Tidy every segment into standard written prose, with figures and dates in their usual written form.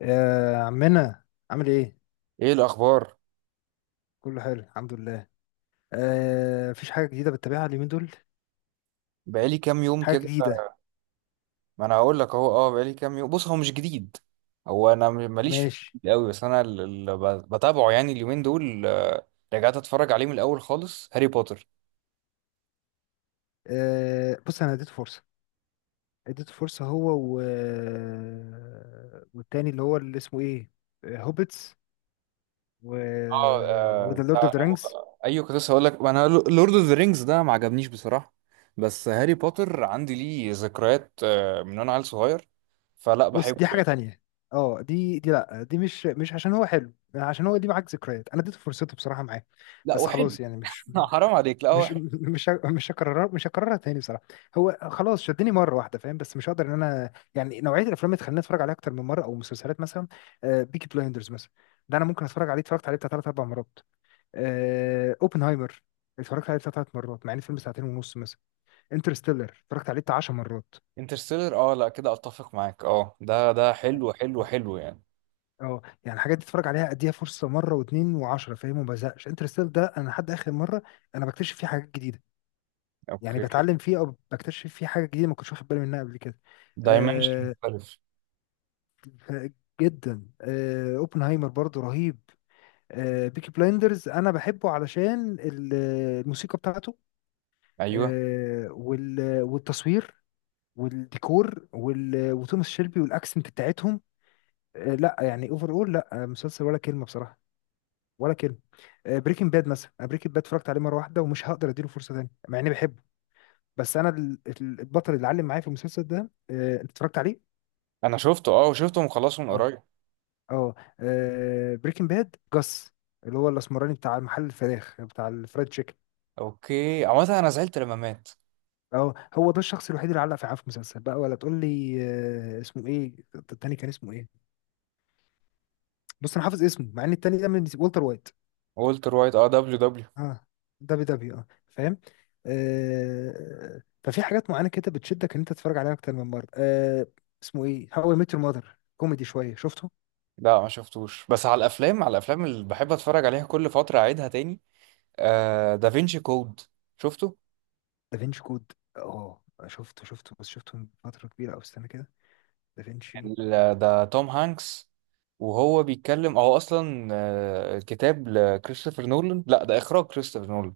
يا عمنا، عامل ايه؟ ايه الاخبار؟ كله حلو الحمد لله. آه، مفيش حاجة جديدة بتتابعها اليومين دول؟ بقالي كام يوم حاجة كده. جديدة. ما انا هقول لك اهو. اه بقالي كام يوم. بص، هو مش جديد. هو انا ماليش في ماشي. الجديد قوي، بس انا اللي بتابعه يعني اليومين دول، رجعت اتفرج عليه من الاول خالص، هاري بوتر. آه بص، انا اديته فرصة. اديته فرصة هو و... آه، والتاني اللي هو اللي اسمه ايه؟ هوبيتس و... وذا لورد اوف ذا رينجز. ايوه، كنت لسه هقول لك انا. لورد اوف ذا رينجز ده ما عجبنيش بصراحه، بس هاري بوتر عندي ليه ذكريات من وانا عيل صغير، فلا بص بحبه دي حاجة يعني. تانية. اه دي لا، دي مش عشان هو حلو، عشان هو دي معاك ذكريات. انا اديته فرصته بصراحة معاه لا بس وحلو خلاص، يعني مش حرام عليك. لا هو. مش مش ه- مش هكررها مش هكررها تاني بصراحه. هو خلاص شدني مره واحده فاهم، بس مش هقدر ان انا يعني نوعيه الافلام اللي تخليني اتفرج عليها اكتر من مره او مسلسلات مثلا. بيكي بلايندرز مثلا، ده انا ممكن اتفرج عليه. اتفرجت عليه بتاع ثلاث اربع مرات. اوبنهايمر اتفرجت عليه بتاع ثلاث مرات، مع ان الفيلم ساعتين ونص مثلا. انترستيلر اتفرجت عليه بتاع 10 مرات. انترستيلر، اه لا كده اتفق معاك. اه ده يعني حلو حلو حلو يعني. اه يعني الحاجات دي اتفرج عليها، اديها فرصه مره واثنين وعشرة فاهم، وما بزهقش. انترستيلر ده انا لحد اخر مره انا بكتشف فيه حاجات جديده، يعني اوكي. بتعلم فيه او بكتشف فيه حاجه جديده ما كنتش واخد بالي منها قبل كده. دايمنشن آه مختلف. ف- جدا. اوبنهايمر برضو رهيب. بيكي بلايندرز انا بحبه علشان الموسيقى بتاعته. ايوه. والتصوير والديكور وتوماس شيلبي والاكسنت بتاعتهم. آه لا، يعني اوفر اول، لا مسلسل ولا كلمه بصراحه، ولا كلمه. بريكنج باد مثلا، انا بريكنج باد اتفرجت عليه مره واحده ومش هقدر اديله فرصه تانيه مع اني بحبه. بس انا البطل اللي علم معايا في المسلسل ده انت اتفرجت عليه. انا شفته، اه، وشفته مخلصه من اه، قريب. اه، بريكنج باد جاس، اللي هو الاسمراني بتاع محل الفراخ بتاع الفرايد تشيكن. اوكي. عامة انا زعلت لما مات. اه هو ده الشخص الوحيد اللي علق في، عارف مسلسل بقى ولا تقول لي. اسمه ايه التاني، كان اسمه ايه؟ بص انا حافظ اسمه، مع ان التاني ده من والتر وايت. والتر وايت، اه، دبليو دبليو. اه دبي دبي، اه فاهم. آه ففي حاجات معينه كده بتشدك ان انت تتفرج عليها اكتر من مره آه. اسمه ايه هاو اي ميت يور ماذر، كوميدي شويه شفته. لا ما شفتوش. بس على الافلام، على الافلام اللي بحب اتفرج عليها كل فترة اعيدها تاني. آه دافينشي كود، شفته. دافينشي كود، اه شفته. شفته بس شفته من فتره كبيره. او استنى كده، دافينشي. ده توم هانكس وهو بيتكلم. هو اصلا كتاب لكريستوفر نولان. لا ده اخراج كريستوفر نولان.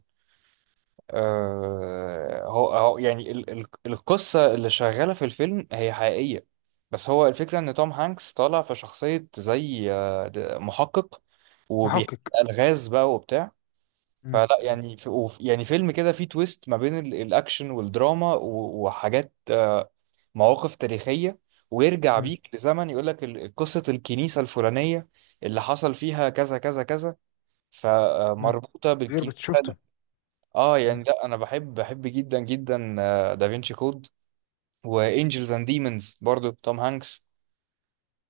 هو يعني القصة اللي شغالة في الفيلم هي حقيقية. بس هو الفكرة إن توم هانكس طالع في شخصية زي محقق، وبيحل محقق. ألغاز بقى وبتاع. مم. فلا مم. يعني في يعني فيلم كده فيه تويست ما بين الأكشن والدراما وحاجات، مواقف تاريخية، ويرجع مم. بيك لزمن يقول لك قصة الكنيسة الفلانية اللي حصل فيها كذا كذا كذا، مم. فمربوطة غير بالكنيسة. شفته. اه مم. يعني لا، انا بحب جدا جدا دافينشي كود. وانجلز اند ديمونز، برضو توم هانكس.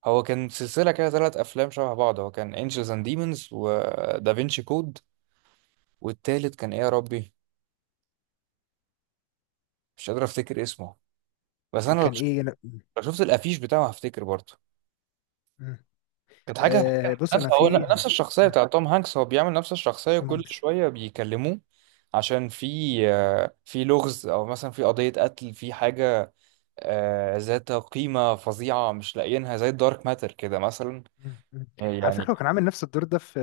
هو كان سلسله كده ثلاث افلام شبه بعض، هو كان انجلز اند ديمونز ودافينشي كود. والتالت كان ايه يا ربي، مش قادر افتكر اسمه. بس انا كان ايه لو شفت الافيش بتاعه هفتكر برضو. مم. كانت حاجه آه بص نفس. انا هو في. نفس الشخصيه آه. بتاع توم هانكس، هو بيعمل نفس الشخصيه توم كل هانكس. شويه بيكلموه عشان في لغز، او مثلا في قضيه قتل، في حاجه ذات قيمة فظيعة مش لاقيينها، زي الدارك ماتر كده مثلا مم. مم. على يعني. فكره هو كان عامل نفس الدور ده في،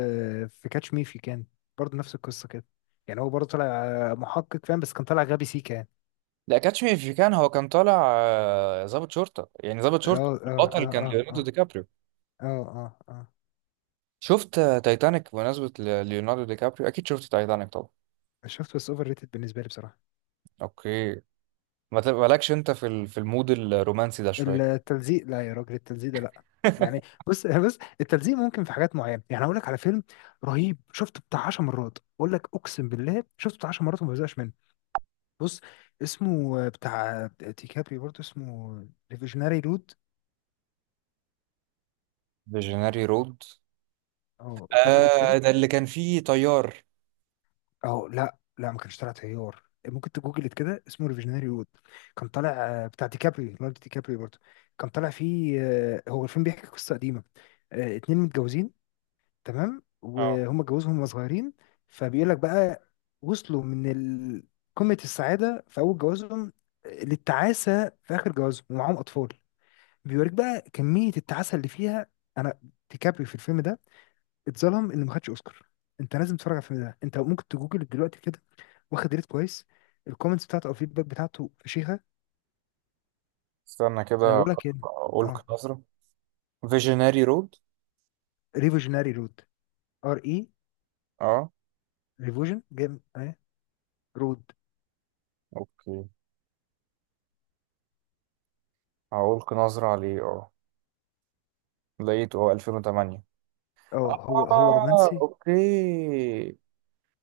في كاتش مي في كان. برضه نفس القصه كده، يعني هو برضه طلع محقق فاهم، بس كان طالع غبي سيكا يعني. لا، كاتش مي إف يو كان، هو كان طالع ضابط شرطة، يعني ضابط شرطة، اه اه البطل كان اه، ليوناردو اه دي كابريو. اه اه، اه شفت تايتانيك؟ بمناسبة ليوناردو دي كابريو، أكيد شفت تايتانيك طبعا. اه. شفته، بس اوفر ريتد بالنسبه لي بصراحه. أوكي. ما تبقالكش أنت في المود الرومانسي ده شوية؟ التلزيق لا يا راجل، التلزيق ده لا. يعني بص بص، التلزيق ممكن في حاجات معينه، يعني اقول لك على فيلم رهيب شفته بتاع 10 مرات، اقول لك اقسم بالله شفته بتاع 10 مرات وما بزهقش منه. بص، اسمه بتاع ديكابري برضه، اسمه ريفيجناري رود. فيجنري رود. اه جوجلت آه كده. ده اللي كان فيه طيار. اه لا لا، ما كانش طالع تيار، ممكن تجوجلت كده اسمه ريفيجناري رود. كان طالع بتاع ديكابري، ليوناردو ديكابري برضه. كان طالع فيه هو الفيلم بيحكي قصه قديمه، اتنين متجوزين، تمام، اه وهم اتجوزهم وهم صغيرين. فبيقول لك بقى وصلوا من قمة السعادة في أول جوازهم للتعاسة في آخر جوازهم ومعاهم أطفال. بيوريك بقى كمية التعاسة اللي فيها. أنا، ديكابري في الفيلم ده اتظلم إنه ما خدش أوسكار. أنت لازم تتفرج على الفيلم ده. أنت ممكن تجوجل دلوقتي كده، واخد ريت كويس، الكومنتس بتاعته أو الفيدباك بتاعته فشيخة. استنى أه، كده، بقول لك إيه. ألقي أه، نظرة. فيجنري رود، ريفوجيناري رود. ار إي، اه. ريفوجن جيم أه، رود. أوكي هألقي نظرة عليه، اه. لقيته، اه، 2008. أه. هو هو اه رومانسي، اوكي.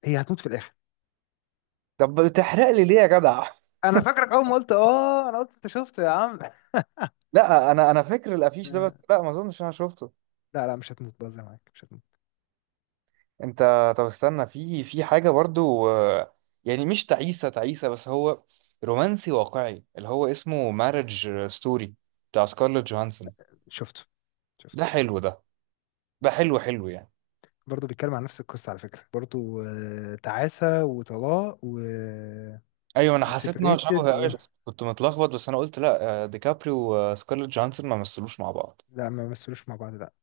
هي هتموت في الآخر. طب بتحرق لي ليه يا جدع؟ انا فاكرك اول ما قلت اه، انا قلت انت شفته يا عم. لا انا، فاكر الافيش ده، آه، بس لا ما اظنش انا شفته. لا لا، مش هتموت، بهزر معاك، مش هتموت. انت طب استنى، في حاجه برضو، يعني مش تعيسه تعيسه، بس هو رومانسي واقعي اللي هو اسمه مارج ستوري، بتاع سكارلوت جوهانسون. شفته، ده شفته. حلو ده، ده حلو حلو يعني. برضه بيتكلم عن نفس القصة على فكرة برضه، تعاسة وطلاق ايوه انا حسيت ان هو شبه وسيبريتد قوي، كنت متلخبط. بس انا قلت لا، ديكابريو وسكارلوت جوهانسون ما مثلوش مع بعض. لا ما مثلوش مع بعض، لا.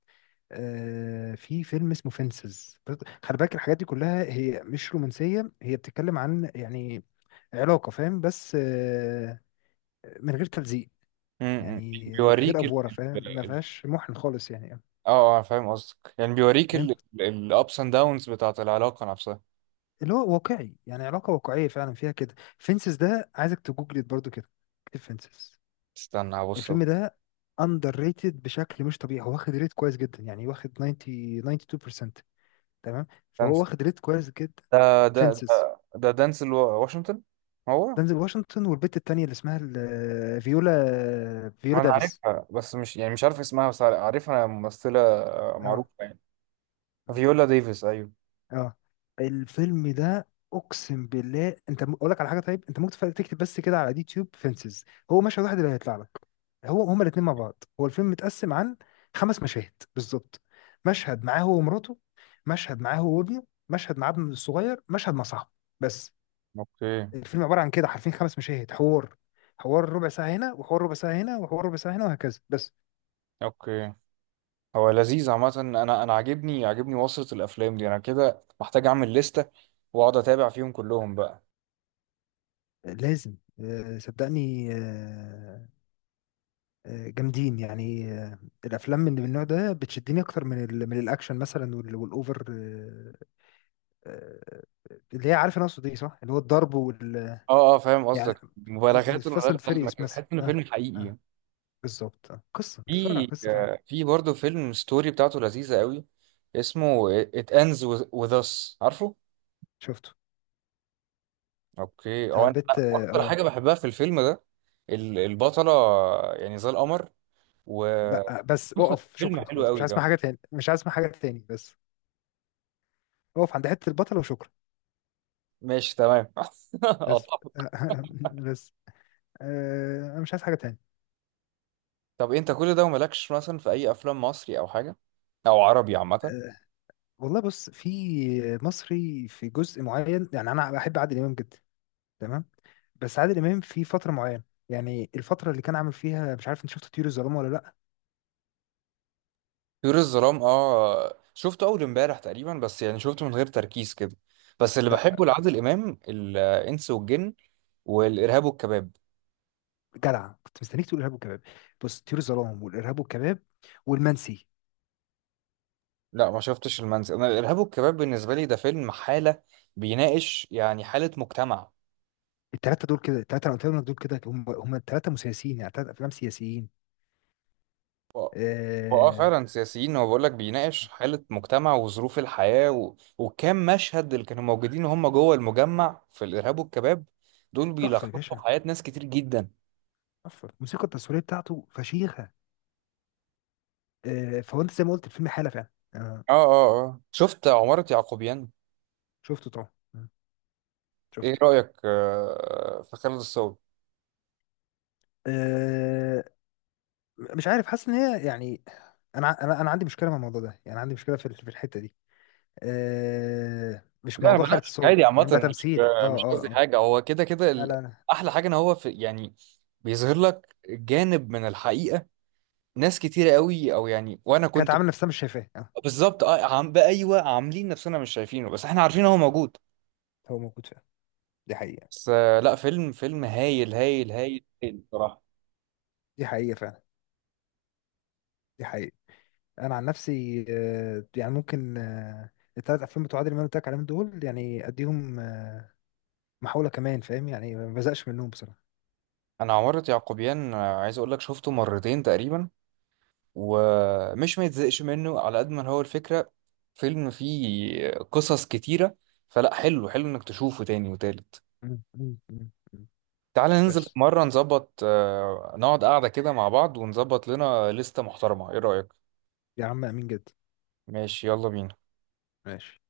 في فيلم اسمه فينسز. خلي بالك الحاجات دي كلها هي مش رومانسية، هي بتتكلم عن يعني علاقة، فاهم، بس من غير تلزيق، م- م. يعني من غير بيوريك. أفورة، فاهم، ما فيهاش محن خالص يعني. اه اه فاهم قصدك، يعني بيوريك. فاهم، الابس اند داونز بتاعت العلاقة نفسها. اللي هو واقعي، يعني علاقة واقعية فعلا فيها كده. فينسز ده عايزك تجوجلت برضو كده، اكتب فينسز. استنى هبص. الفيلم ده اندر ريتد بشكل مش طبيعي، هو واخد ريت كويس جدا، يعني واخد 90، 92% تمام. فهو دانس، واخد ريت كويس جدا. فينسز، ده دانس واشنطن. هو دنزل واشنطن والبت التانية اللي اسمها فيولا، فيولا انا دافيس. عارفها، بس مش يعني مش عارف اسمها، بس عارفها ممثلة اه، معروفة يعني. فيولا ديفيس، ايوه. اه. الفيلم ده اقسم بالله، انت اقول لك على حاجه، طيب انت ممكن تكتب بس كده على اليوتيوب فينسز، هو مشهد واحد اللي هيطلع لك. هو هما الاثنين مع بعض، هو الفيلم متقسم عن خمس مشاهد بالظبط. مشهد معاه هو ومراته، مشهد معاه هو وابنه، مشهد مع ابنه الصغير، مشهد مع صاحبه، بس. اوكي. الفيلم عباره عن كده حرفيا خمس مشاهد حوار. حوار ربع ساعه هنا، وحوار ربع ساعه هنا، وحوار ربع ساعه هنا، وهكذا بس. اوكي هو لذيذ. عامة انا عاجبني وصلة الافلام دي، انا كده محتاج اعمل لستة واقعد اتابع فيهم كلهم بقى. لازم آه، صدقني آه، آه، جامدين يعني آه. الافلام من النوع ده بتشدني اكتر من ال، من الاكشن مثلا، والاوفر آه، اللي هي، عارف انا اقصد ايه صح، اللي هو الضرب وال، اه اه فاهم يعني قصدك، مبالغات فاست ملهاش اند لازمة، فيريوس كده تحس مثلا. ان اه، فيلم اه، حقيقي. بالظبط. آه. قصه، انت بتتفرج على في قصه فعلا. برضه فيلم ستوري بتاعته لذيذة قوي، اسمه It Ends With Us. عارفه؟ شفته، اوكي بتاع هو انا البيت، اه. اكتر آه. حاجة بحبها في الفيلم ده البطلة، يعني زي القمر. و لا بس اقف فيلم شكرا حلو خلاص، مش قوي عايز كمان. اسمع حاجه تاني، مش عايز اسمع حاجه تاني بس. اقف عند حته البطل وشكرا. ماشي تمام. بس طب. آه، بس انا مش عايز حاجه تاني. طب انت كل ده ومالكش مثلا في اي افلام مصري او حاجة، او عربي عامة؟ آه، والله بص في مصري في جزء معين، يعني انا بحب عادل امام جدا، تمام. بس عادل امام في فتره معينه، يعني الفتره اللي كان عامل فيها. مش عارف انت شفت طيور الظلام ولا لا. طيور الظلام، اه شفته اول امبارح تقريبا، بس يعني شفته من غير تركيز كده. بس اللي لا بحبه لعادل امام الانس والجن والارهاب والكباب. جدع، كنت مستنيك تقول ارهاب والكباب. بص طيور الظلام والارهاب والكباب والمنسي. لا ما شفتش المنزل. انا الارهاب والكباب بالنسبه لي ده فيلم حاله، بيناقش يعني حاله مجتمع. الثلاثه دول كده، الثلاثه انا قلت لك دول كده هم هم، الثلاثه مسيسيين، يعني ثلاث افلام سياسيين. و- واه آه، فعلا سياسيين. هو بيقول لك بيناقش حاله مجتمع وظروف الحياه وكم مشهد اللي كانوا موجودين وهم جوه المجمع في الارهاب والكباب، دول تحفه يا بيلخصوا باشا، حياه ناس كتير جدا. تحفه. الموسيقى التصويريه بتاعته فشيخه فهو انت زي ما قلت الفيلم حاله فعلا آه. اه اه اه شفت عماره يعقوبيان؟ شفته طبعا آه، ايه شفته. رايك في خالد الصاوي؟ آه، مش عارف، حاسس ان هي يعني. انا انا عندي مشكله مع الموضوع ده، يعني عندي مشكله في في الحته دي. أه مش لا انا موضوع حاره بناقش الصوت عادي عامه فاهم، ده مش، تمثيل اه مش اه قصدي اه. حاجه، هو كده كده لا لا لا. احلى حاجه ان هو في يعني بيظهر لك جانب من الحقيقه، ناس كتيره قوي، او يعني وانا كانت كنت. عامله نفسها مش شايفاه اه. بالظبط اه. عم بقى، ايوه عاملين نفسنا مش شايفينه، بس احنا عارفين هو موجود. هو موجود فعلا، دي حقيقه، بس لا، فيلم هايل هايل هايل هايل بصراحه. دي حقيقه فعلا، دي حقيقه. انا عن نفسي أه يعني ممكن أه، الثلاث افلام بتوع عادل امام اللي قلت لك عليهم دول يعني اديهم محاوله كمان فاهم، يعني ما بزقش منهم بصراحه. انا عمارة يعقوبيان عايز اقول لك شفته مرتين تقريبا، ومش ما يتزهقش منه على قد ما هو الفكره، فيلم فيه قصص كتيره، فلا حلو، حلو انك تشوفه تاني وتالت. مم، مم، مم، مم. تعالى ننزل في بس. مرة نظبط، نقعد قاعدة كده مع بعض ونظبط لنا لستة محترمة. ايه رأيك؟ يا عم امين جدا. ماشي يلا بينا. ماشي.